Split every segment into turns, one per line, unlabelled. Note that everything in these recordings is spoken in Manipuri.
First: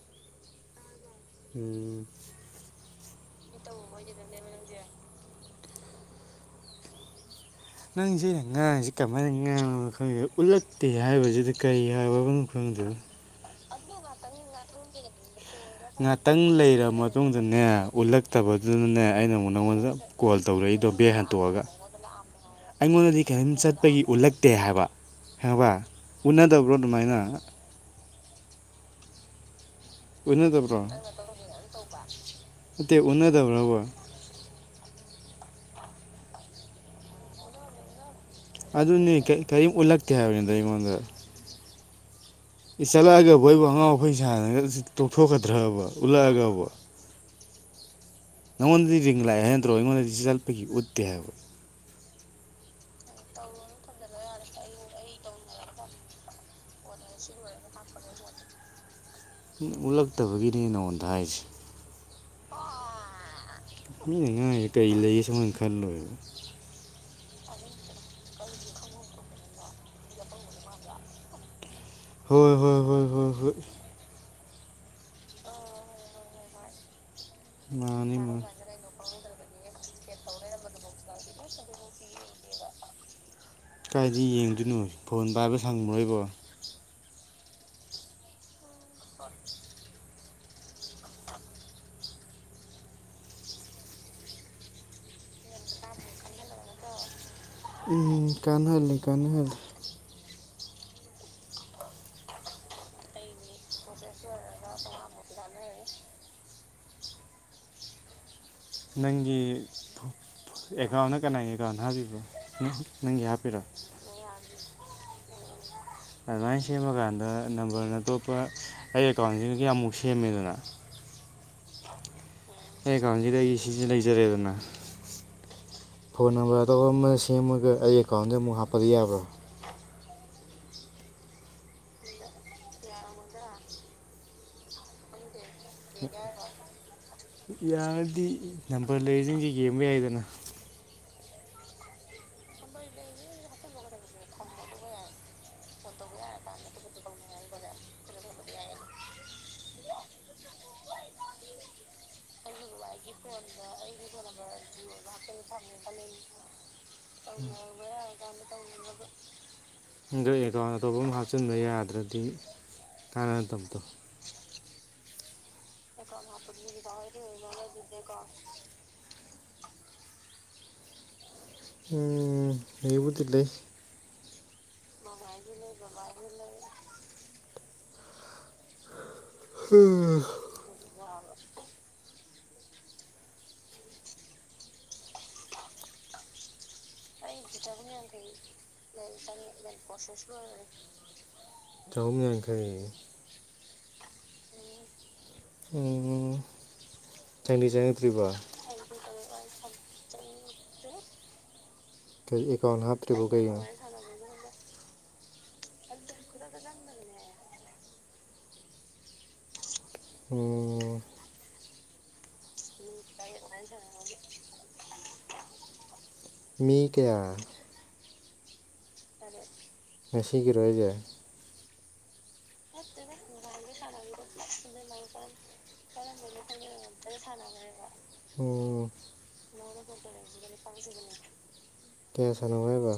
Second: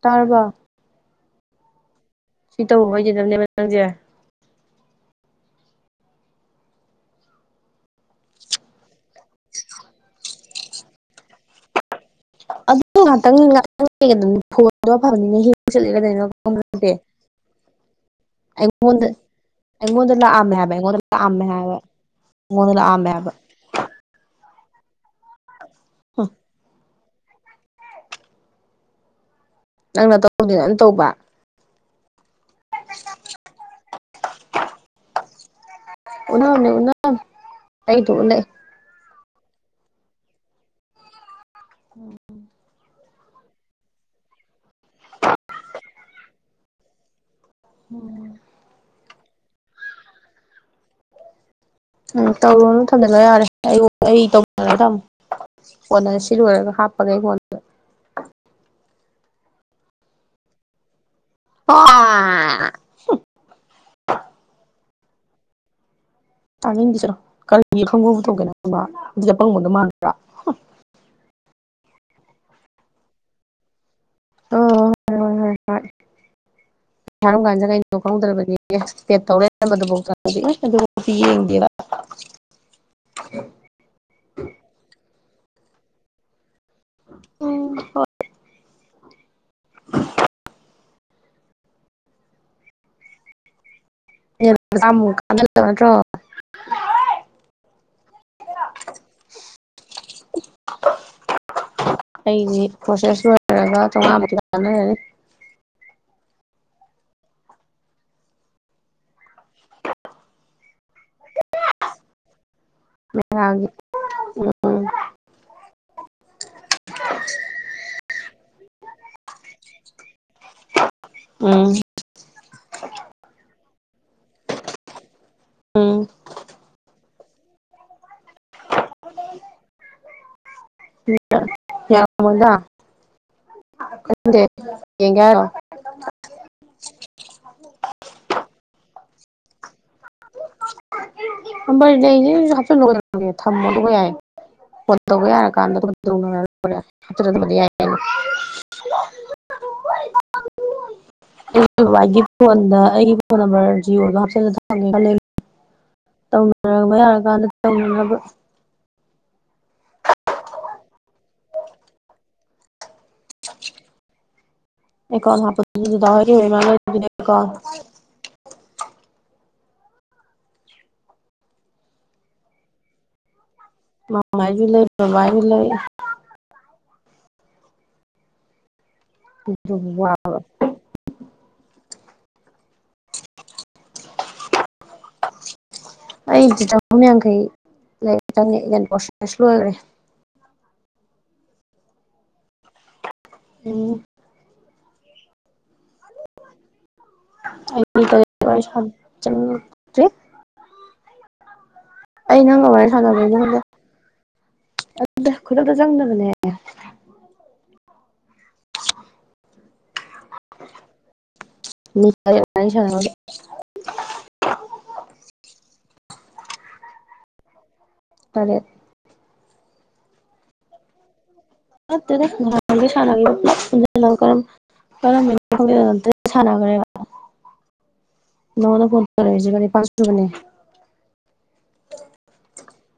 ꯇꯥꯔꯕꯣ
ꯎꯝ
ꯁꯤ ꯇꯧꯕ ꯍꯥꯏꯖꯗꯕꯅꯦꯕ ꯅꯪꯁꯦ꯫
ꯉꯪꯁꯤꯦ ꯉꯥꯥꯁ ꯀꯃꯥꯏꯅ ꯉꯥ ꯑꯩꯈꯣꯏ ꯎꯠꯂꯛꯇꯦ ꯍꯥꯏꯕꯁꯤꯗ ꯀꯔꯤ ꯍꯥꯏꯕ ꯈꯈꯪꯗ
ꯈꯤꯇꯪ ꯉꯥꯛꯇꯅꯤ ꯐꯣꯟꯗꯣ ꯑꯐꯕꯅꯤꯅ ꯍ
ꯉꯍꯥꯛꯇꯪ ꯂꯩꯔꯕ ꯃꯇꯨꯡꯗꯅꯦ ꯎꯠꯂꯛꯇꯕꯗꯨꯅꯅꯦ
ꯑꯩꯉꯣꯟꯗ
ꯑꯩꯅ ꯑꯃꯨꯛ ꯅꯪꯉꯣꯟꯗ
ꯑꯩꯉꯣꯟꯗ
ꯀꯣꯜ
ꯂꯥꯛꯑꯝꯃꯦ ꯍꯥꯏꯕ
ꯇꯧꯔꯛꯏꯗꯣ
ꯑꯩꯉꯣꯟꯗ
ꯕꯦꯛ
ꯂꯥꯛꯑꯝꯃꯦ
ꯍꯟꯇꯣꯛꯑꯒ
ꯍꯥꯏꯕ ꯑꯩꯉꯣꯟꯗ ꯂꯥꯛꯑꯝꯃꯦ
ꯑꯩꯉꯣꯟꯗꯗꯤ
ꯍꯥꯏꯕ
ꯀꯔꯤꯝ ꯆꯠ ꯑꯩꯒꯤ ꯎꯠꯂꯛꯇꯦ ꯍꯥꯏꯕ ꯍꯥꯏꯕ ꯎꯅꯗꯕ꯭ꯔꯣ ꯑꯗꯨꯃꯥꯏꯅ
ꯅꯪꯅ
ꯎꯅ
ꯇꯧꯗꯦꯅ ꯅꯪ
ꯇꯕ꯭ꯔꯣꯠꯇꯦ
ꯇꯧꯕ
ꯎꯅꯗꯕ꯭ꯔꯣꯕ
ꯎꯅꯅꯦ ꯎꯅꯅ ꯑꯩꯗꯤ ꯎꯅꯌꯦ꯫
ꯑꯗꯨꯅꯤ ꯀꯔꯤꯝ ꯎꯠꯂꯛꯀꯦ ꯍꯥꯏꯕꯅꯤꯗꯣ ꯑꯩꯉꯣꯟꯗ
ꯎꯝ
ꯑꯦ ꯆꯠꯂꯛꯑꯒꯕꯨ ꯑꯩꯕꯨ ꯑꯉꯥꯡ ꯐꯩ ꯁꯥꯟꯅꯒ ꯇꯣꯛꯊꯣꯛꯀꯗ꯭ꯔꯕ ꯎꯠꯂꯛꯑꯒꯕꯨ
ꯎꯝ
ꯅꯪꯣꯟꯗꯗꯤꯔꯤꯡ ꯂꯥꯏ ꯍꯥꯏ ꯅꯟ ꯇ꯭ꯔꯣ ꯑꯩꯉꯣꯟꯗꯗꯤ ꯁꯜꯄꯒꯤ ꯎꯠꯇꯦ ꯍꯥꯏꯕ
ꯎꯝ ꯇꯧꯔꯨ ꯃꯇꯝꯗ ꯂꯣꯏ ꯌꯥꯔꯦ ꯑꯩ ꯑꯩ ꯇꯧ ꯊꯝ ꯑꯣꯅꯅ ꯁꯤ ꯂꯣꯏꯔꯒ ꯍꯥꯞ
ꯎ ꯎꯠꯂꯛꯇꯕꯒꯤꯅꯦ ꯅꯉꯣꯟꯗ ꯍꯥꯏꯁꯦ꯫
[unintelligible]
ꯃꯤꯅ ꯉꯥꯡꯌꯦ ꯀꯔꯤ ꯂꯩ ꯁꯨꯃꯥꯏꯅ ꯈꯜꯂꯣꯏꯕ
ꯇꯥꯅꯤꯡꯗꯁꯤꯔꯣ ꯀꯔꯤꯒꯤ ꯐꯪꯕ ꯄꯨ ꯊꯣꯛꯣꯛꯀꯦꯅꯪ ꯑꯗꯨꯗ ꯐꯪꯕꯗ ꯃꯥꯟꯕ꯭ꯔꯥ
[unintelligible] ꯍꯣꯏ ꯍꯣꯏ ꯍꯣꯏ ꯍꯣꯏ ꯍꯣꯏ
ꯑꯣ ꯍꯣꯏ ꯊꯥꯔꯝ ꯀꯥꯟꯁꯤꯗ ꯀꯩꯅꯣ
ꯃꯥꯅꯤ ꯃꯥꯅꯤ
ꯀꯧꯗ꯭ꯔꯕꯅꯦ꯫ [unintelligible]
ꯀꯥꯏꯗ ꯌꯦꯡꯗꯣꯏꯅꯣ ꯐꯣꯟ ꯄꯥꯏꯕ ꯁꯪꯉꯨꯔꯣꯏꯕꯣ꯫
ꯎꯝ ꯍꯣꯏ ꯫
ꯍꯠ
[inaudible] ꯇꯃꯨ ꯀꯥꯟꯗ ꯅꯠꯇ꯭ꯔꯣ?
ꯎꯝ ꯀꯥꯟꯍꯂꯅꯤ ꯀꯥꯟꯍꯜꯂꯤ꯫
[inaudible] ꯑꯩꯁꯤ ꯄ꯭ꯔꯣꯁꯦꯁ ꯂꯣꯏꯔꯒ ꯆꯥꯝꯃꯉꯥ ꯇꯥꯅꯔꯦ
[unintelligible] ꯅꯪꯒꯤ ꯑꯦꯀꯥꯎꯟꯅ ꯀꯅꯥꯒꯤ ꯑꯦꯀꯥꯎꯟ ꯍꯥꯞꯄꯤꯕꯣ ꯅꯪꯒꯤ ꯍꯥꯞꯄꯤꯔꯣ
ꯃꯦꯒꯥꯒꯤ ꯎꯝ
ꯑꯗꯨꯃꯥꯏꯅ ꯁꯦꯝꯃꯀꯥꯟꯗ ꯅꯝꯕꯔꯅ ꯑꯇꯣꯞꯄ ꯑꯩ ꯑꯦꯀꯥꯎꯟꯁꯤꯡꯗꯨ ꯀꯌꯥꯃꯨꯛ ꯁꯦꯝꯃꯦꯗꯅ
ꯎꯝ
ꯑꯩ ꯑꯦꯀꯥꯎꯟꯁꯤꯗꯒꯤ ꯑꯩ ꯁꯤꯁꯦ ꯂꯩꯖꯔꯦꯗꯅ
ꯎꯝ
ꯐꯣꯟ ꯅꯝꯕꯔ ꯑꯇꯣ ꯁꯦꯝꯃꯒ ꯑꯩ ꯑꯦꯀꯥꯎꯟꯗ ꯑꯃꯨꯛ ꯍꯥꯞꯄꯗꯤ ꯌꯥꯕ꯭ꯔꯥ
ꯌꯥꯔꯝꯃꯣꯢꯗ ꯈꯪꯗꯦ ꯉꯦꯡꯒꯦ ꯍꯥꯢꯔꯣ
ꯌꯥꯔꯗꯤ ꯅꯝꯕꯔ ꯂꯩꯔꯤꯗꯤ ꯌꯦꯡꯕ ꯌꯥꯏꯗꯥꯅ
ꯅꯝꯕꯔ ꯂꯩꯅꯤ ꯍꯥꯞꯆꯤꯜꯂꯒꯒꯦ ꯊꯝꯃꯣ ꯑꯗꯨꯒ ꯌꯥꯏ ꯐꯣꯟ ꯇꯧꯕ ꯌꯥꯔꯀꯥꯟꯗ ꯑꯗꯨꯝ ꯇꯧꯔ ꯂꯣꯏꯔꯦ ꯥꯞꯆꯤꯟꯗꯕꯗꯤ ꯌꯥꯅꯤ [unintelligible] ꯕꯕꯥꯒꯤ ꯐꯣꯟꯗꯥ ꯑꯩꯒꯤ ꯐꯣꯟꯗ ꯑꯩꯒꯤ ꯐꯣꯟ ꯅꯝꯕꯔ ꯖꯤꯌꯣꯗꯣ ꯍꯥꯞꯆꯜꯂ ꯊꯝꯃꯣ ꯇꯧꯅꯔꯕ ꯌꯥꯔꯀꯥꯟꯗ ꯇꯧꯅꯅꯕ
ꯍꯟꯗꯛ ꯑꯦꯀꯥꯎꯟ ꯑꯇꯣꯞꯄ ꯑꯃ ꯍꯥꯞꯆꯤꯟꯕ ꯌꯥꯗ꯭ꯔꯗꯤ ꯀꯥꯟꯅꯗꯕꯗꯣ
ꯑꯦꯀꯣꯟ ꯍꯥꯞꯄꯗꯤ [unintelligible]
[unintelligible] ꯎꯝ ꯑꯩꯕꯨꯗꯤ ꯂꯩ
ꯃꯃꯥꯒꯤ ꯂꯩ ꯕꯕꯥꯒꯤ ꯂꯩ ꯑꯗꯨꯕꯨ ꯋꯥꯕ
ꯋꯥꯕ
ꯑꯩꯗꯤ ꯌꯥꯡꯈꯩ
ꯑꯩꯗꯤ ꯆꯥꯍꯨꯝ
ꯂꯩ
ꯌꯥꯡꯈꯩ
ꯆꯪꯉꯦ ꯄ꯭ꯔꯣꯁꯦꯁ ꯂꯣꯏꯈ꯭ꯔꯦ
ꯃꯔꯣꯁꯦꯁ ꯂꯩ ꯆꯥꯍꯨꯝ ꯌꯥꯡꯈꯩ
ꯎꯝ
ꯎꯝ ꯆꯪꯗꯤ
ꯑꯩ ꯀꯔꯤ
ꯆꯪꯉꯛꯗ꯭ꯔꯤꯕ
ꯋꯥꯔꯤ ꯆꯪꯉꯛꯇ꯭ꯔꯤ ꯑꯩ
ꯀꯔꯤ
ꯅꯪꯒ
ꯑꯦꯀꯥꯎꯟ
ꯋꯥꯔꯤ
ꯍꯥꯞꯇ꯭ꯔꯤꯕ
ꯁꯥꯟꯅꯕꯩ
ꯀꯩꯅꯣ
ꯈꯨꯗꯛꯇꯥ ꯆꯪꯗꯕꯅꯦ
ꯎꯝ ꯑꯣ
[unintelligible]
[inaudible] ꯃꯤ ꯀꯌꯥ
ꯇꯔꯦꯠ
ꯉꯁꯤꯒꯤꯔꯣ ꯍꯥꯢꯖꯦ
ꯅꯠꯇꯦꯗ ꯅꯍꯥꯟꯒꯩ ꯁꯥꯟꯅꯒꯤꯕ [unintelligible] ꯈꯪꯗꯦ [unintelligible] ꯁꯥꯟꯅꯒ꯭ꯔꯦꯕ꯫
ꯁꯥꯅꯗ꯭ꯔꯦꯕ
ꯅꯉꯣꯟꯗ ꯐꯣꯟ ꯇꯧꯔꯤꯁꯤꯒ ꯅꯤꯄꯥꯜ ꯁꯨꯕꯅꯦ
ꯀꯌꯥ ꯁꯥꯅꯧ ꯍꯥꯏꯕ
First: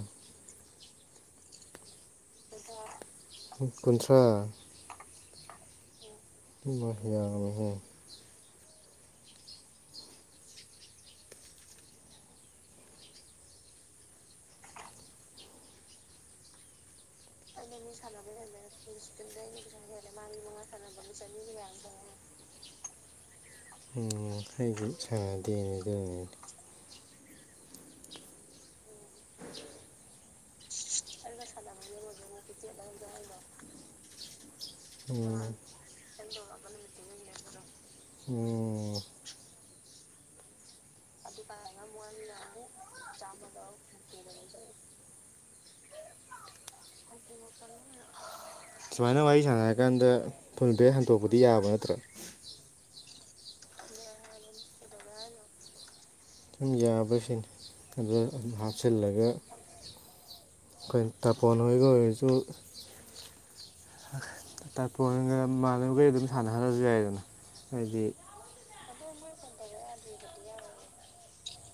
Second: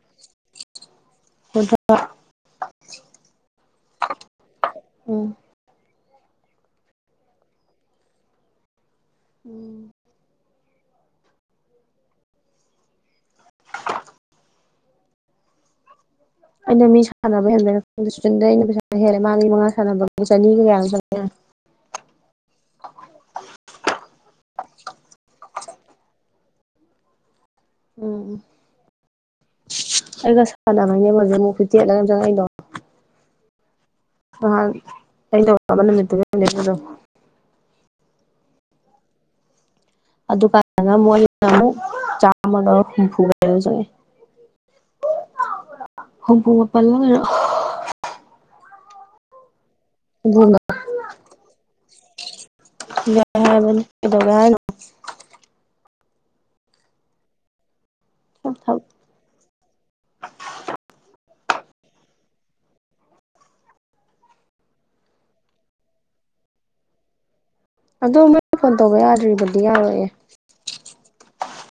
ꯀꯨꯟꯊ꯭ꯔꯥ
ꯀꯨꯟꯊ꯭ꯔꯥ
ꯎꯝ
[unintelligible] ꯌꯥꯝꯃꯦꯍꯦ
[unintelligible] ꯑꯩꯅ ꯃꯤ ꯁꯅꯕ ꯍꯦꯟꯕꯗ ꯑꯩꯅ ꯄꯩꯁꯥ ꯍꯦꯜꯂꯦ ꯃꯥꯒꯤ ꯃꯉꯥ ꯁꯥꯟꯅꯕ ꯆꯅꯤꯒꯌꯥꯅ
ꯆꯅꯤꯒ [unintelligible] ꯎꯝ ꯑꯩꯁꯨ ꯁꯥꯟꯅꯗꯦꯅꯦ ꯑꯗꯨꯅꯤꯅꯦ
ꯎꯝ ꯑꯩꯒ ꯁꯥꯟꯅ ꯕꯩꯅꯦꯕ ꯍꯧꯖꯤꯛ ꯑꯃꯨꯛ ꯐꯤꯚꯇꯤ ꯑꯩꯠꯂ ꯀꯩꯅꯣꯝ ꯆꯪꯉꯛꯏꯗꯣ
[unintelligible]
ꯅꯍꯥꯟ ꯑꯩ
ꯎꯝ
[unintelligible]
ꯎꯝ꯫ ꯑꯣ꯫
ꯑꯗꯨꯀꯥꯢ ꯑꯉ ꯃꯣꯏ ꯅ ꯃꯨꯛ ꯆꯥꯃꯒ ꯍꯨꯝꯐꯨꯃꯨꯛ ꯆꯉꯛꯑꯦ꯫ ꯍꯨꯝꯕꯨ ꯄꯜꯂ ꯒꯩꯅꯣ꯫
ꯁꯨꯃꯥꯏꯅ ꯋꯥꯔꯤ ꯁꯥꯟꯅꯔ ꯀꯥꯟꯗ
ꯍꯨꯝꯐꯨꯒ
ꯐꯨꯜ ꯕꯦꯛ ꯍꯟꯗꯣꯛꯄꯗꯤ ꯌꯥꯕ ꯅꯠꯇ꯭ꯔꯣ꯫
ꯌꯥꯢ ꯍꯥꯏꯕꯅꯦ ꯀꯩꯗꯧꯔꯦ ꯍꯥꯏꯅꯣ꯫
ꯌꯥꯕꯁꯤꯅꯤ ꯑꯗꯨꯝ ꯍꯥꯞꯆꯤꯜꯂꯒ꯫ ꯈꯣꯏ ꯇꯥꯄꯣꯟ ꯑꯣꯏꯒ ꯑꯣꯏꯔꯁꯨ꯫ ꯇꯄꯣꯟꯒ ꯃꯗꯕꯤ ꯑꯗꯨꯝ ꯁꯥꯟꯅꯍꯜꯂꯁꯨ ꯌꯥꯏꯗꯅ꯫ ꯍꯥꯏꯗꯤ
ꯑꯗꯣ ꯃꯣꯏꯅ ꯐꯣꯟ ꯇꯧꯕ ꯌꯥꯗ꯭ꯔꯤꯕꯗꯤ ꯌꯥꯔꯣꯢꯌꯦ꯫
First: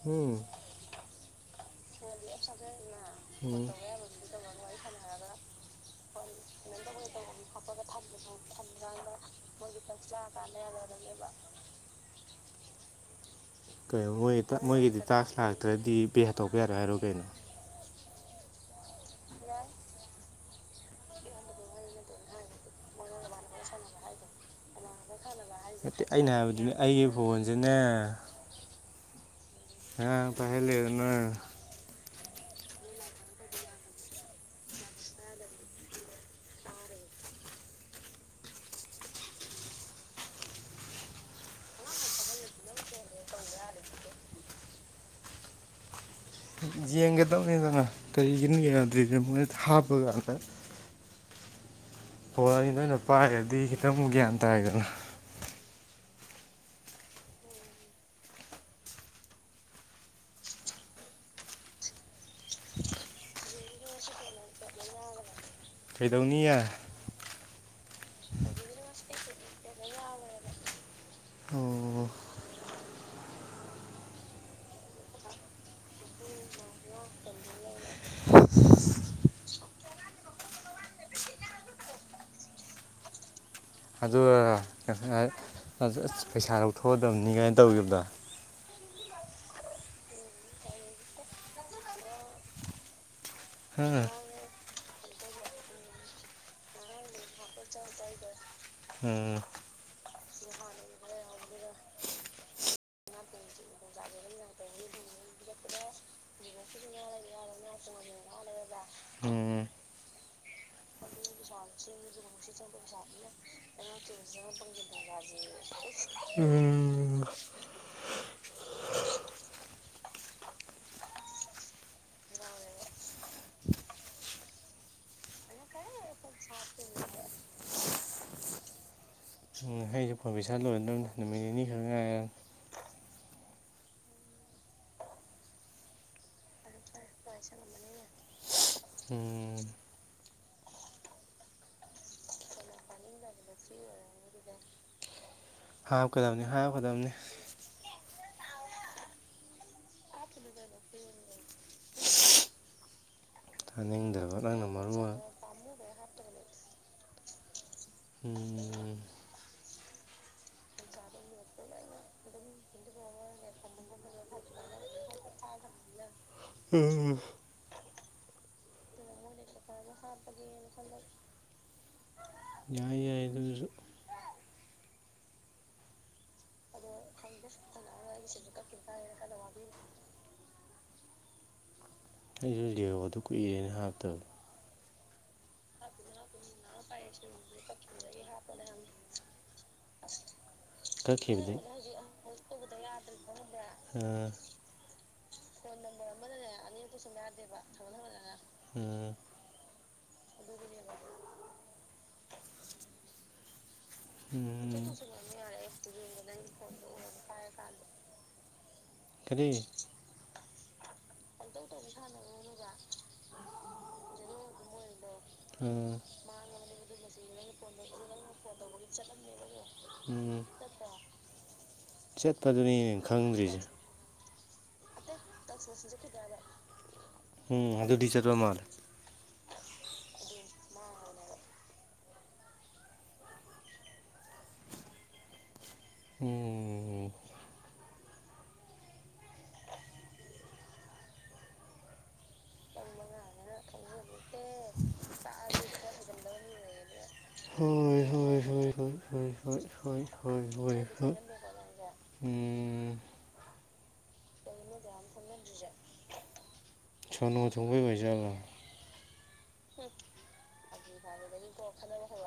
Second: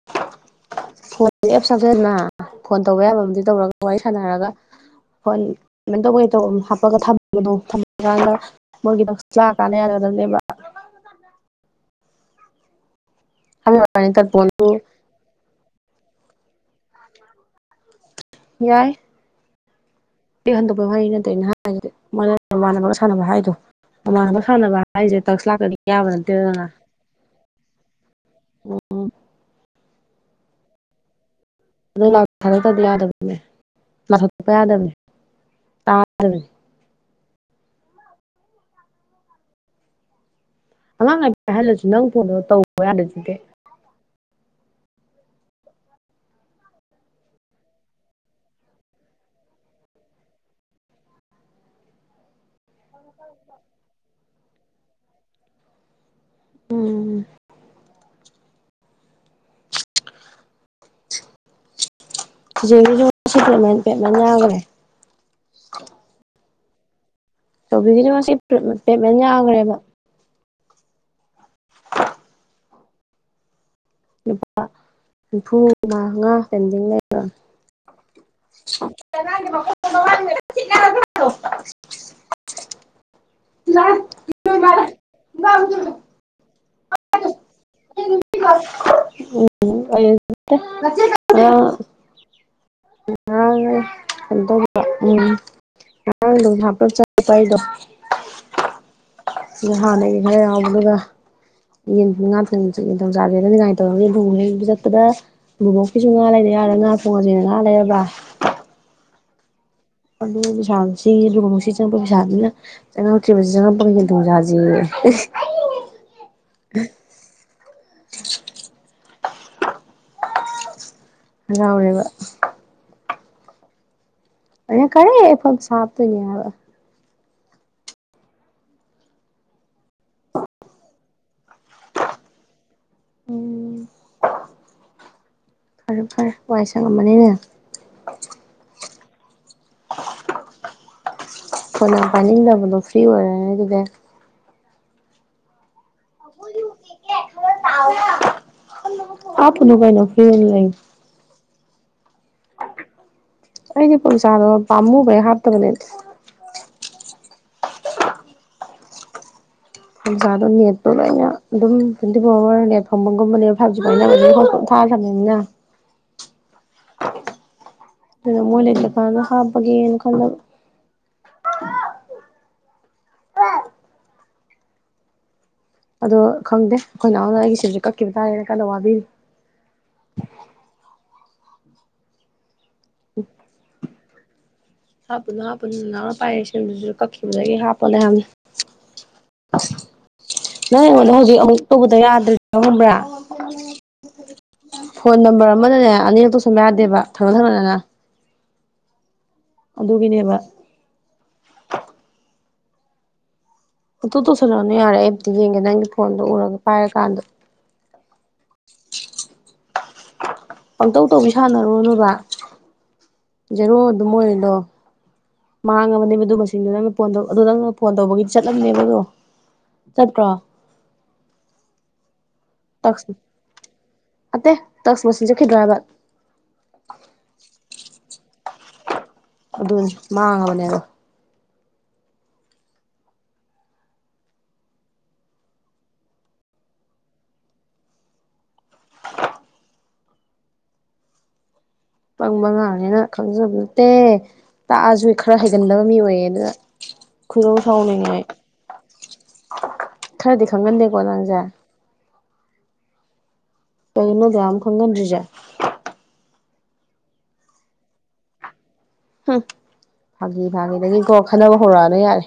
ꯎꯝ꯫
ꯐꯣꯟ ꯑꯦꯞ ꯆꯖꯗꯅ ꯐꯣꯟ ꯇꯧꯕ ꯌꯥꯕ ꯑꯃꯗꯤ
ꯎꯝ
ꯇꯧꯔꯒ ꯋꯥꯔꯤ ꯁꯥꯟꯅꯔꯒ꯫ ꯐꯣꯟ [unintelligible] ꯍꯥꯞꯄꯒ ꯊꯝꯕꯗꯣ ꯊꯝꯃꯀꯥꯟꯗ꯫ ꯃꯣꯏꯒꯤꯗ [unintelligible] ꯀꯥꯟꯅ ꯌꯥꯅꯗꯝꯅꯦꯕ꯫ ꯍꯥꯏꯕꯩ
ꯀꯩꯅꯣ
ꯋꯥꯅꯤ
ꯃꯣꯏ ꯇꯥ
ꯇꯠꯐꯣꯟꯗꯨ
ꯃꯣꯏꯒꯤꯗꯤ ꯇꯥꯛꯁ ꯂꯥꯛꯇ꯭ꯔꯗꯤ ꯄꯦ ꯇꯧꯕ ꯌꯥꯔꯣꯏ ꯍꯥꯏꯔꯣ ꯀꯩꯅꯣ꯫
ꯌꯥꯏ꯫
ꯌꯥꯢ꯫
ꯍꯟꯗꯣꯛꯄꯩ ꯋꯥꯍꯩ ꯅꯠꯇꯩꯅ ꯍꯥꯏꯖꯤꯗꯤ ꯃꯃꯥꯟꯅꯕ ꯁꯥꯟꯅꯕ ꯍꯥꯏꯗꯣ ꯃꯃꯥꯟꯅꯕ ꯁꯥꯟꯅꯕ ꯍꯥꯢꯖꯦ ꯇꯥꯛꯁ ꯂꯥꯛꯀꯗꯤ
ꯅꯠꯇꯦ
ꯌꯥꯕ
ꯑꯩꯅ
ꯅꯠꯇꯦꯗꯅ
ꯍꯥꯏꯕꯗꯤꯅꯦ ꯑꯩꯒꯤ ꯐꯣꯟꯁꯤꯅꯦ
ꯎ
ꯀꯅꯥꯅꯣ ꯄꯥꯢꯍꯜꯂꯛꯏꯗꯨꯅ꯫
ꯑꯗꯣ ꯂꯥꯎꯠ ꯊꯥꯗꯣꯛꯇꯗꯤ ꯌꯥꯗꯕꯅꯦ ꯂꯥꯠ ꯊꯗꯣꯛꯄ ꯌꯥꯗꯕꯅꯦ ꯇꯥꯗꯕꯅꯦ꯫ ꯑꯉꯥꯡ ꯍ [unintelligible] ꯜꯂꯁꯨ ꯅꯪ ꯐꯣꯟꯗꯣ ꯇꯧꯕ ꯌꯥꯔꯗꯗꯤ ꯀꯩ
ꯌꯦꯡꯒꯗꯕꯅꯤꯗꯅ ꯀꯔꯤꯒꯤꯅꯣ ꯌꯥꯗ꯭ꯔꯤꯁꯦ ꯃꯣꯏꯗ ꯍꯥꯞꯄꯒ ꯑꯝꯇꯪ ꯐꯣꯟ ꯑꯅꯤ ꯅꯣꯏꯅ ꯄꯥꯏꯔꯗꯤ ꯈꯤꯇꯪ ꯒ꯭ꯌꯥꯟ ꯇꯥꯏꯗꯅ꯫
ꯎꯝ꯫ ꯖꯤꯖꯦꯒꯤꯁꯨ ꯉꯁꯤ ꯄꯦꯃꯦꯟ ꯄꯦꯃꯦꯟꯠ ꯌꯥꯈꯔꯦ꯫
[inaudible] ꯀꯩꯗꯧꯅꯤ ꯌ°꯫
ꯇꯣꯕꯤꯒꯤ ꯅꯨ ꯉꯁꯤ ꯄꯦꯃꯦꯟ ꯌꯥꯈ꯭ꯔꯦꯕꯥ꯫ [unintelligible]
ꯑꯣ
[inaudible] ꯂꯨꯄꯥ, ꯅꯤꯐꯨ ꯃꯉꯥ ꯄꯦꯟꯗꯤꯡ ꯂꯩꯕ꯫ [unintelligible]
ꯑꯗꯨ ꯑꯥ ꯄꯩꯁꯥ ꯂꯧꯊꯣꯛꯑꯗꯕꯅꯤ ꯀꯥꯏꯅꯥ ꯇꯧꯈꯤꯕꯗꯣ꯫
ꯎꯝ ꯑꯩꯅꯥ ꯅꯠꯇꯦ ꯃꯥ
ꯍꯥꯍꯍ
ꯍꯟꯗꯧꯕꯥ ꯎꯝ ꯉꯔꯥꯡꯗꫭ ꯊꯕꯛ ꯆꯠꯄꯥ ꯑꯩꯗꯣ
ꯎꯝ
ꯑꯗꯨꯒꯥ ꯍꯥꯅꯥꯒꯤ ꯈꯔ ꯌꯥꯎꯕꯗꯨꯒ꯫ ꯌꯦꯟ ꯉꯥ ꯊꯏꯡꯕꯁꯨ ꯆꯥꯒꯦ ꯅꯥ ꯅꯤꯡꯉꯥꯏ ꯇꯧꯍꯧ ꯔꯤ ꯑꯗꯨꯨꯒꯤ ꯔꯩꯕꯥ ꯆꯠꯄꯗꯥ ꯕꯕꯣꯛꯀꯤꯁꯨ ꯉꯥ ꯂꯩꯅ ꯌꯥꯔꯦ ꯉꯥ ꯐꯣꯡꯉꯁꯤꯅꯥ ꯉꯥ ꯂꯩꯔꯕꯥ꯫
ꯎꯝ꯫
ꯑꯗꯨ ꯄꯩꯁꯥꯁꯤ ꯍꯤꯒꯤ ꯆꯪꯉꯛꯄꯥ ꯄꯁꯥꯜꯗꯨꯅ꯫ ꯆꯡꯉꯛꯇꯔꯤꯕꯥ ꯆꯪꯉꯛꯄꯥꯒꯥ ꯌ°ꯟ ꯊꫭꯡꯕꯥ ꯆꯥꯖꯥꯌ°
ꯎꯝꯝ ꯝ
ꯍꯥꯔꯥꯎꯔꯤꯕꯥ꯫ ꯑꯥꯅꯥ ꯀꯔꯤ ꯐꫭꯟ ꯄꯩꯁꯥ ꯍꯥꯞꯇꫭꯏꯅꯤ ꯍꯥꯏꯕꯥ
ꯍꯨꯝ ꯑꯩꯁꯨ ꯐꫭꯟ ꯄꯩꯁꯥ ꯂꯣꯏꯔꯗꯕꯅꯤ ꯅꯨꯃꯤꯠ ꯅꯤꯅꯤ ꯈꯔꯛ ꯉꯥꯏꯔ°꯫
ꯎꯝ ꯐꯔꯦ ꯐꯔꯦ ꯋꯥꯏ ꯁꯡꯉꯝꯃꯅꯤꯅꯦ
ꯎꯝ
ꯐꯣꯟ ꯌꯥꯝ ꯄꯥꯏꯅꯤꯡꯗꯕꯗꯣ ꯐ꯭ꯔꯤ ꯑꯣꯏꯔꯦꯅꯦ ꯑꯗꯨꯗꯤ
ꯍꯥꯞꯀꯗꯕꯅꯤ ꯍꯥꯞꯀꯗꯕꯅꯤ꯫
ꯍꯥꯎꯎ ꯍꯥꯞꯄꯨꯅꯨ ꯀꯩꯅꫭ ꯐꯔꯤꯗꯥ ꯂꯩ [inaudible] ꯑꯩꯗꯤ
ꯇꯥꯅꯤꯡꯗ꯭ꯔꯕ
ꯄꯩꯁꯥꯗꫭ
ꯅꯪꯅ ꯃꯔꯨ
ꯄꯝꯃꯨꯕꯩ
ꯑꯣꯏꯅ
ꯍꯥꯞ ꯇꯕꯅꯦ
ꯎꯝ
ꯐꫭꯟ ꯄꯩꯁꯥꯗꫭ ꯅꯦꯠꯇꯨ ꯂꯣꯏꯅ ꯑꯗꯨꯝ ꯇꯣꯏꯟꯇꯤ ꯐꯣꯔ ꯑꯥꯋꯔ ꯅꯦꯠ ꯐꯪꯕꯒꯨꯝꯕꯅꯦ ꯐꯥꯏꯚ ꯖꯤ ꯄꯥꯏꯅꯕꯅꯤꯅ ꯍꯣꯠꯁꯄꯣꯠ ꯑꯗꯨꯝ ꯊꯥꯒꯔꯒ ꯊꯝꯕꯅꯤꯅ
ꯎꯝ
ꯑꯗꯨꯗ ꯃꯣꯏ ꯂꯩꯇ꯭ꯔꯀꯥꯟꯗ ꯍꯞꯄꯒꯦꯅ ꯈꯟꯂꯕ
ꯌꯥꯏ ꯌꯥꯏ ꯑꯗꯨꯃꯁꯨ
ꯑꯗꯣ ꯈꯪꯗꯦ ꯑꯩꯈꯣꯏ ꯅꯥꯎꯅ ꯑꯩꯒꯤ ꯁꯤꯝꯁꯦ ꯀꯛꯈꯤꯕ ꯇꯥꯔꯦꯅ ꯀꯟꯅ ꯋꯥꯕꯤꯔꯤ꯫
ꯑꯩꯁꯨ ꯖꯤꯑꫭꯗꯨ ꯀꯨꯏꯔꯦ ꯅ° ꯍꯥꯞꯇꯕ꯫
ꯍꯥꯞꯄꯨꯅꯨ ꯍꯥꯞꯄꯨꯅꯨ ꯅꯅꯥꯎꯅ ꯄꯥꯏꯔꯤ ꯁꯤꯝꯗꯨꯁꯨ ꯀꯛꯈꯤꯕꯗꯒꯤ ꯍꯥꯞꯄꯅꯦ ꯍꯥꯏꯕꯅꯦ꯫ ꯅꯪ ꯑꯩꯉꯣꯟꯗ ꯍꯧꯖꯤꯛ
ꯀꯛꯈꯤꯕꯗꯩ
ꯑꯃꯨꯛ ꯇꯧꯕꯗ ꯌꯥꯗ꯭ꯔꯤꯗꯨ ꯈꯪꯕ꯭ꯔꯥ
ꯑ
ꯐꯣꯟ ꯅꯝꯕꯔ ꯑꯃꯗꯅꯦ ꯑꯅꯤꯔꯛ ꯇꯧꯁꯤꯟꯕꯥ ꯌꯥꯗꯦꯕꯥ ꯊꯪꯅ ꯊꯪꯅꯅ
ꯎꯝꯝ
ꯑꯗꯨꯒꯤꯅꯦꯕꯥ꯫ ꯄꯪꯇꯧ ꯇꯧꯁꯜꯂꯛꯑꯅꯨ
ꯎꯝ
ꯌꯥꯔꯦ ꯑꯩ ꯑꯝꯇ ꯌꯦꯡꯒꯦ ꯅꯪꯒꯤ ꯐꯣꯟꯗꯣ ꯎꯔꯒ ꯄꯥꯏꯔꯀꯥꯟꯗ꯫ [unintelligible] [inaudible]
ꯀꯔꯤ꯫
ꯄꯪꯇꯧ ꯇꯧꯕꯤ ꯁꯥꯟꯅꯔꯨꯔꯅꯨꯕꯥ ꯖꯦꯔꯣ ꯑꯗꯨꯝ ꯑꯣꯏꯔꯤꯗꯣ꯫
ꯑꯥ
ꯃꯥꯡꯉꯕꯥꯅꯦꯕꯥ ꯑꯗꯨ ꯃꯁꯤꯡꯗꯨ ꯅꯪꯅ ꯐꯣꯟꯗꫭ ꯑꯗꯣ ꯅꯪꯅ ꯐꯣꯟ ꯇꯧꯕꯒꯤ ꯆꯠꯂꯝꯅꯤꯕꯗꯣ꯫ ꯆꯠꯄ꯭ꯔꯣ꯫
ꯎꯝ ꯆꯠꯄꯗꯨꯅꯤ ꯅꯦ ꯑꯩꯅꯥ
ꯇꯛꯁ
ꯈꯪꯗ꯭ꯔꯤꯁꯦ꯫
ꯅꯠꯇꯦ ꯇꯁ ꯃꯁꯤꯡ ꯆꯠꯈꯤꯗ꯭ꯔꯣ ꯍꯥꯏꯕ꯫
ꯎꯝ ꯑꯗꯨꯗꯤ ꯆꯠꯄꯥ ꯃꯥꯟꯂꯦ꯫
ꯑꯗꯨꯅꯤ ꯃꯥꯡꯉꯕꯅꯦ ꯑꯗꯣ꯫
ꯎꯝ
ꯄꯪꯕ ꯑꯉꯥꯡꯅꯤꯅ ꯈꯪꯖꯕ ꯅꯠꯇꯦ ꯇꯥꯛꯑꯁꯨ ꯈꯔ ꯍꯩꯒꯟꯗꯕ ꯃꯤ ꯑꯣꯏꯌꯦ ꯑꯗꯨꯅ ꯈꯣꯏꯗꯧ
ꯍꯣꯏ
ꯁꯥꯎꯅꯤꯡꯉꯦ ꯑꯩ
ꯍꯣꯏ ꯍꯣꯏ ꯍꯣꯏ ꯍꯣꯏ ꯍꯣꯏ ꯍꯣꯏ
ꯈꯔꯗꯤ
ꯍꯣꯏ ꯍꯣꯏ
ꯈꯪꯒꯟꯗꯦꯀꯣ
ꯍꯣꯏ
ꯅꯪꯁꯦ
ꯎꯝ
ꯀꯩꯒꯤꯅꯣ ꯑꯗꯨꯛꯌꯥꯝ ꯈꯪꯒꯟꯗ꯭ꯔꯤꯖꯦ
ꯁꯣꯅꯣ ꯊꯨꯡꯕꯩ ꯑꯣꯏ ꯖꯥꯠꯂꯣ
ꯍꯝ ꯐꯥꯒꯤ ꯐꯥꯒꯤꯗꯒꯤꯀꯣ ꯈꯠꯅꯕ ꯍꯧꯔꯛ ꯑꯅꯨ ꯌꯥꯔꯦ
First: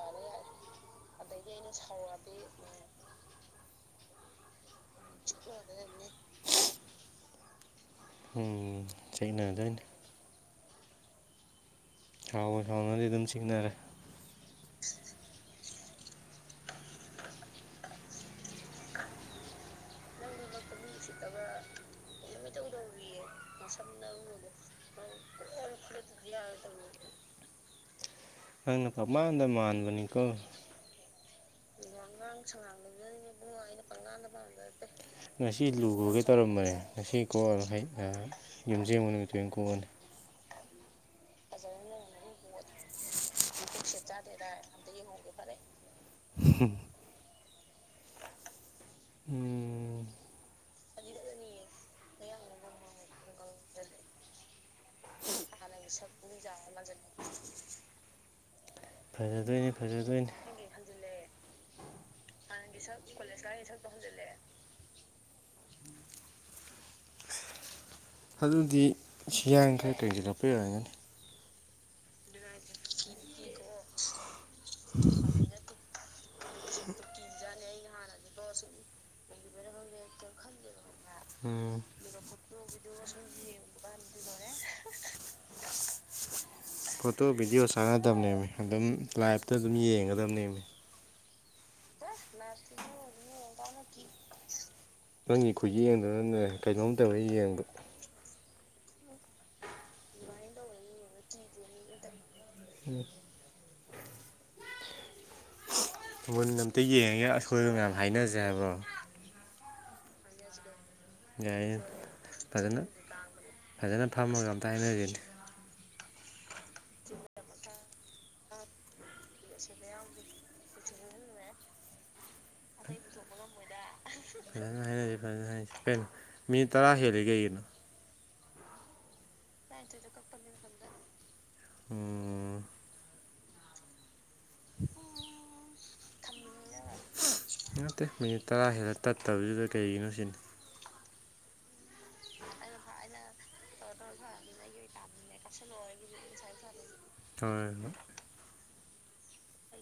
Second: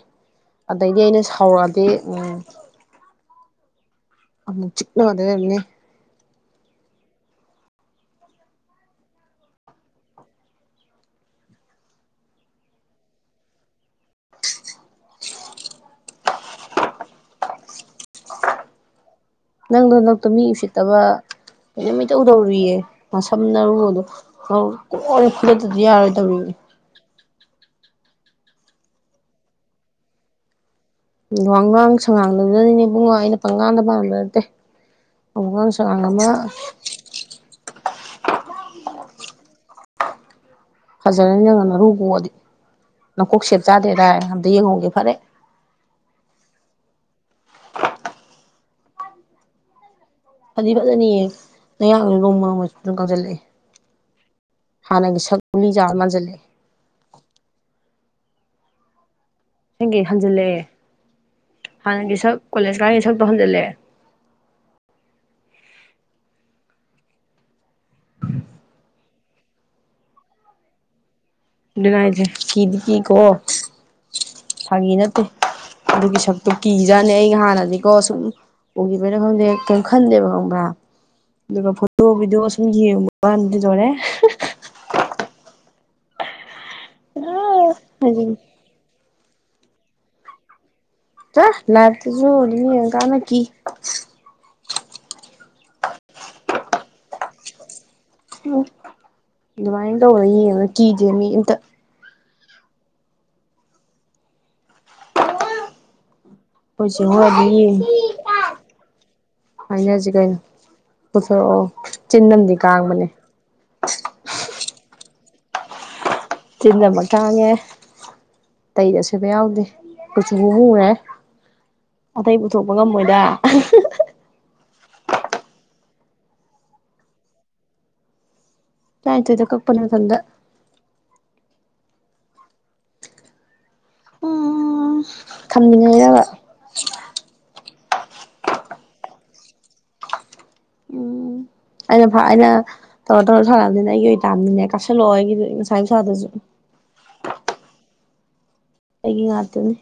ꯑꯗꯩꯗꯤ ꯑꯩꯅ ꯁꯥꯎꯔꯛꯑꯗꯤ ꯎꯝ ꯑꯃꯨꯛ ꯆꯤꯛꯅꯗꯣꯏ ꯑꯣꯏꯔꯝꯅꯤ
ꯅꯗꯣꯏꯅꯤ ꯁꯥꯎꯕꯨ ꯁꯥꯎꯅꯨꯍꯦ ꯑꯗꯨꯗꯤ ꯑꯗꯨꯝ ꯆꯤꯛꯅꯔꯦ
[inaudible] [unintelligible] ꯅꯪꯗꯣ ꯅꯛꯇꯣ ꯃꯤ ꯎꯁꯤꯠꯇꯕ ꯀꯩꯅꯣꯝꯃ ꯏꯇꯧ ꯇꯧꯔꯤꯌꯦ ꯅꯁꯝ ꯅꯔꯨꯗꯣ ꯑꯧ ꯀꯣꯏꯔ ꯐꯣꯏꯗꯠꯇꯗꯤ ꯌꯥꯔꯣꯏꯗꯧꯔꯤꯌꯦ
ꯅꯪꯅ ꯄꯥꯃꯥꯟꯗ ꯃꯥꯟꯕꯅꯤꯀꯣ
ꯋꯥꯉꯥꯡ ꯁꯪꯉꯥꯡꯗꯨꯅꯅꯤꯅꯦ ꯏꯕꯨꯡꯉꯣ ꯑꯩꯅ ꯄꯪꯉꯥꯡꯗ ꯉꯥꯡꯕ ꯅꯠꯇꯦ
ꯉꯁꯤ
ꯋꯥꯉꯥꯡ
ꯂꯨ
ꯁꯉꯥꯡ
ꯀꯣꯛ ꯀꯦ
ꯑꯃ
ꯇꯧꯔꯝꯕꯅꯦ ꯉꯁꯤ ꯀꯣꯛꯑꯔꯣꯏ ꯑ ꯌꯨꯝꯖꯦꯡꯕ ꯅꯨꯃꯤꯠꯇ ꯑꯣꯏꯅ ꯀꯣꯛꯑꯅꯤ
ꯐꯖꯔꯅꯤ ꯅꯪꯅ ꯅꯔꯨ ꯀꯣꯛꯑꯗꯤ ꯅꯀꯣꯛ ꯁꯦꯞ ꯆꯥꯗꯦꯗꯥꯏ ꯑꯝꯇ ꯌꯦꯡꯍꯧꯒꯦ ꯐꯔꯦ
ꯍꯨꯝ ꯎꯝ
ꯐꯗꯤ ꯐꯖꯅꯤꯌꯦ ꯅꯌꯥꯡꯖꯨ ꯅꯣꯡ ꯅꯣꯡꯃꯩ ꯁꯨꯝ ꯀꯪꯖꯜꯂꯛꯑꯦ ꯍꯥꯟꯅꯒꯤ ꯁꯛ ꯒꯨꯂꯤ ꯆꯥ ꯃꯥꯟꯖꯜꯂꯛꯑꯦ
ꯉꯥꯟꯖꯟ [inaudible] ꯐꯖꯗꯣꯏꯅꯦ
ꯅꯪꯒꯤ ꯍꯟꯖꯜꯂꯦ ꯍꯥꯟꯅꯒꯤ ꯁꯛ ꯀꯣꯂꯦꯖ ꯀꯥꯏꯒꯤ ꯁꯛꯇꯣ ꯍꯟꯖꯜꯂꯦ
ꯑꯗꯨꯗꯤ ꯏꯁ ꯌꯥꯡ ꯈꯔ ꯀꯪꯖꯜꯗꯂꯛꯄꯩ ꯑꯣꯏꯔꯝꯒꯅꯤ
ꯑꯗꯨꯅꯦ ꯍꯥꯏꯁꯦ ꯀꯤꯗꯤ ꯀꯤꯀꯣ ꯐꯥꯒꯤ ꯅꯠꯇꯦ ꯑꯗꯨꯒꯤ ꯁꯛꯇꯣ ꯀꯤꯖꯠꯅꯤ ꯑꯩ ꯍꯥꯟꯅꯗꯤꯀꯣ ꯁꯨꯝ ꯎꯒꯤꯕꯩꯔꯥ ꯈꯪꯗꯦ ꯀꯩꯝ ꯈꯟꯗꯦꯕ ꯈꯪꯕ꯭ꯔꯥ ꯑꯗꯨꯒ
ꯎꯝ
ꯐꯣꯇꯣ ꯚꯤꯗꯤꯑꯣ ꯁꯨꯝ ꯌꯦꯡꯕ ꯀꯟꯗꯤ ꯂꯣꯏꯔꯦ
ꯐꯣꯇꯣ ꯚꯤꯗꯤꯑꯣ ꯆꯥꯟꯅꯗꯅꯦꯃꯤ ꯑꯗꯨꯝ ꯂꯥꯏꯞꯇ ꯑꯗꯨꯝ ꯌꯦꯡꯒꯗꯕꯅꯦꯃꯤ
ꯆꯠꯂꯣꯍꯦ ꯂꯥꯏꯕꯇꯁꯨ ꯑꯗꯨꯝ ꯌꯦꯡꯀꯥꯟꯗ ꯀꯤ
ꯅꯪꯒꯤ ꯈꯨꯌꯦꯡꯗꯨꯅꯅꯦ ꯀꯩꯅꯣꯝ ꯇꯧꯔ ꯌꯦꯡꯕ
ꯎꯝ ꯑꯗꯨꯃꯥꯏꯅ ꯇꯧꯔ ꯌꯦꯡꯉꯒ ꯀꯤꯗꯦ ꯃꯤ ꯑꯝꯇ
ꯃꯨꯟꯅ ꯑꯝꯇ
ꯑꯩꯈꯣꯏ ꯆꯦ
ꯌꯦꯡꯉꯒ
ꯍꯣꯏꯗꯤ
ꯑꯁꯣꯏꯕ ꯃꯌꯥꯝ ꯍꯥꯏꯅꯖꯦ ꯍꯥꯏꯕ꯭ꯔꯣ
ꯍꯥꯏꯅꯖꯤ ꯀꯩꯅꯣ ꯄꯨꯊꯣꯔꯛꯑꯣ
ꯌꯥꯏꯌꯦ
ꯆꯤꯟ ꯑꯃꯗꯤ
ꯐꯖꯅ
ꯀꯥꯡꯕꯅꯦ
ꯐꯖꯅ ꯐꯝꯃꯒ ꯑꯝꯇ ꯍꯥꯏꯅꯖꯦ
ꯆꯤꯟ ꯑꯃ ꯀꯥꯡꯉꯦ ꯑꯇꯩ ꯑꯁꯣꯏꯕ ꯌꯥꯎꯗꯦ ꯀꯨꯆꯨ ꯑꯃ ꯃꯨꯔꯦ ꯑꯇꯩ ꯄꯨꯊꯣꯛꯄ ꯉꯝꯃꯣꯏꯗ
ꯐꯖꯅ ꯍꯥꯏꯅꯖꯦ ꯐꯖꯅ ꯍꯥꯏ ꯀꯩꯅꯣ ꯃꯤꯅꯠ ꯇꯔꯥ ꯍꯦꯜꯂꯦ ꯀꯩꯒꯤꯅꯣ
ꯇꯔꯥꯅꯤꯊꯣꯏꯗ ꯀꯛꯄꯅꯦ ꯃꯊꯟꯇ
ꯎꯝ
ꯎꯝ ꯎꯝ ꯊꯝꯅꯤꯡꯉꯤꯔꯕ
ꯅꯠꯇꯦ ꯃꯤꯅꯤꯠ ꯇꯔꯥ ꯍꯦꯜꯂ ꯇꯠꯇꯕꯁꯤꯗ ꯀꯩꯒꯤꯅꯣ ꯁꯤꯅꯤ
ꯎꯝ ꯑꯩꯅ ꯐ ꯑꯩꯅ ꯇꯧꯔ ꯇꯧꯔ ꯁꯥꯅꯕꯅꯤꯅ ꯑꯩꯒꯤ ꯑꯣꯏꯅ ꯌꯥꯝꯅꯤꯅꯦ ꯀꯥꯥꯞꯁꯤꯜꯂꯛꯑꯣ ꯑꯩꯒꯤ ꯉꯁꯥꯏ ꯑꯌꯨꯛ ꯁꯥꯗꯖꯨ
ꯍꯣꯏ ꯍꯣꯏ
ꯑꯩꯒꯤ ꯉꯥꯛꯇꯅꯤ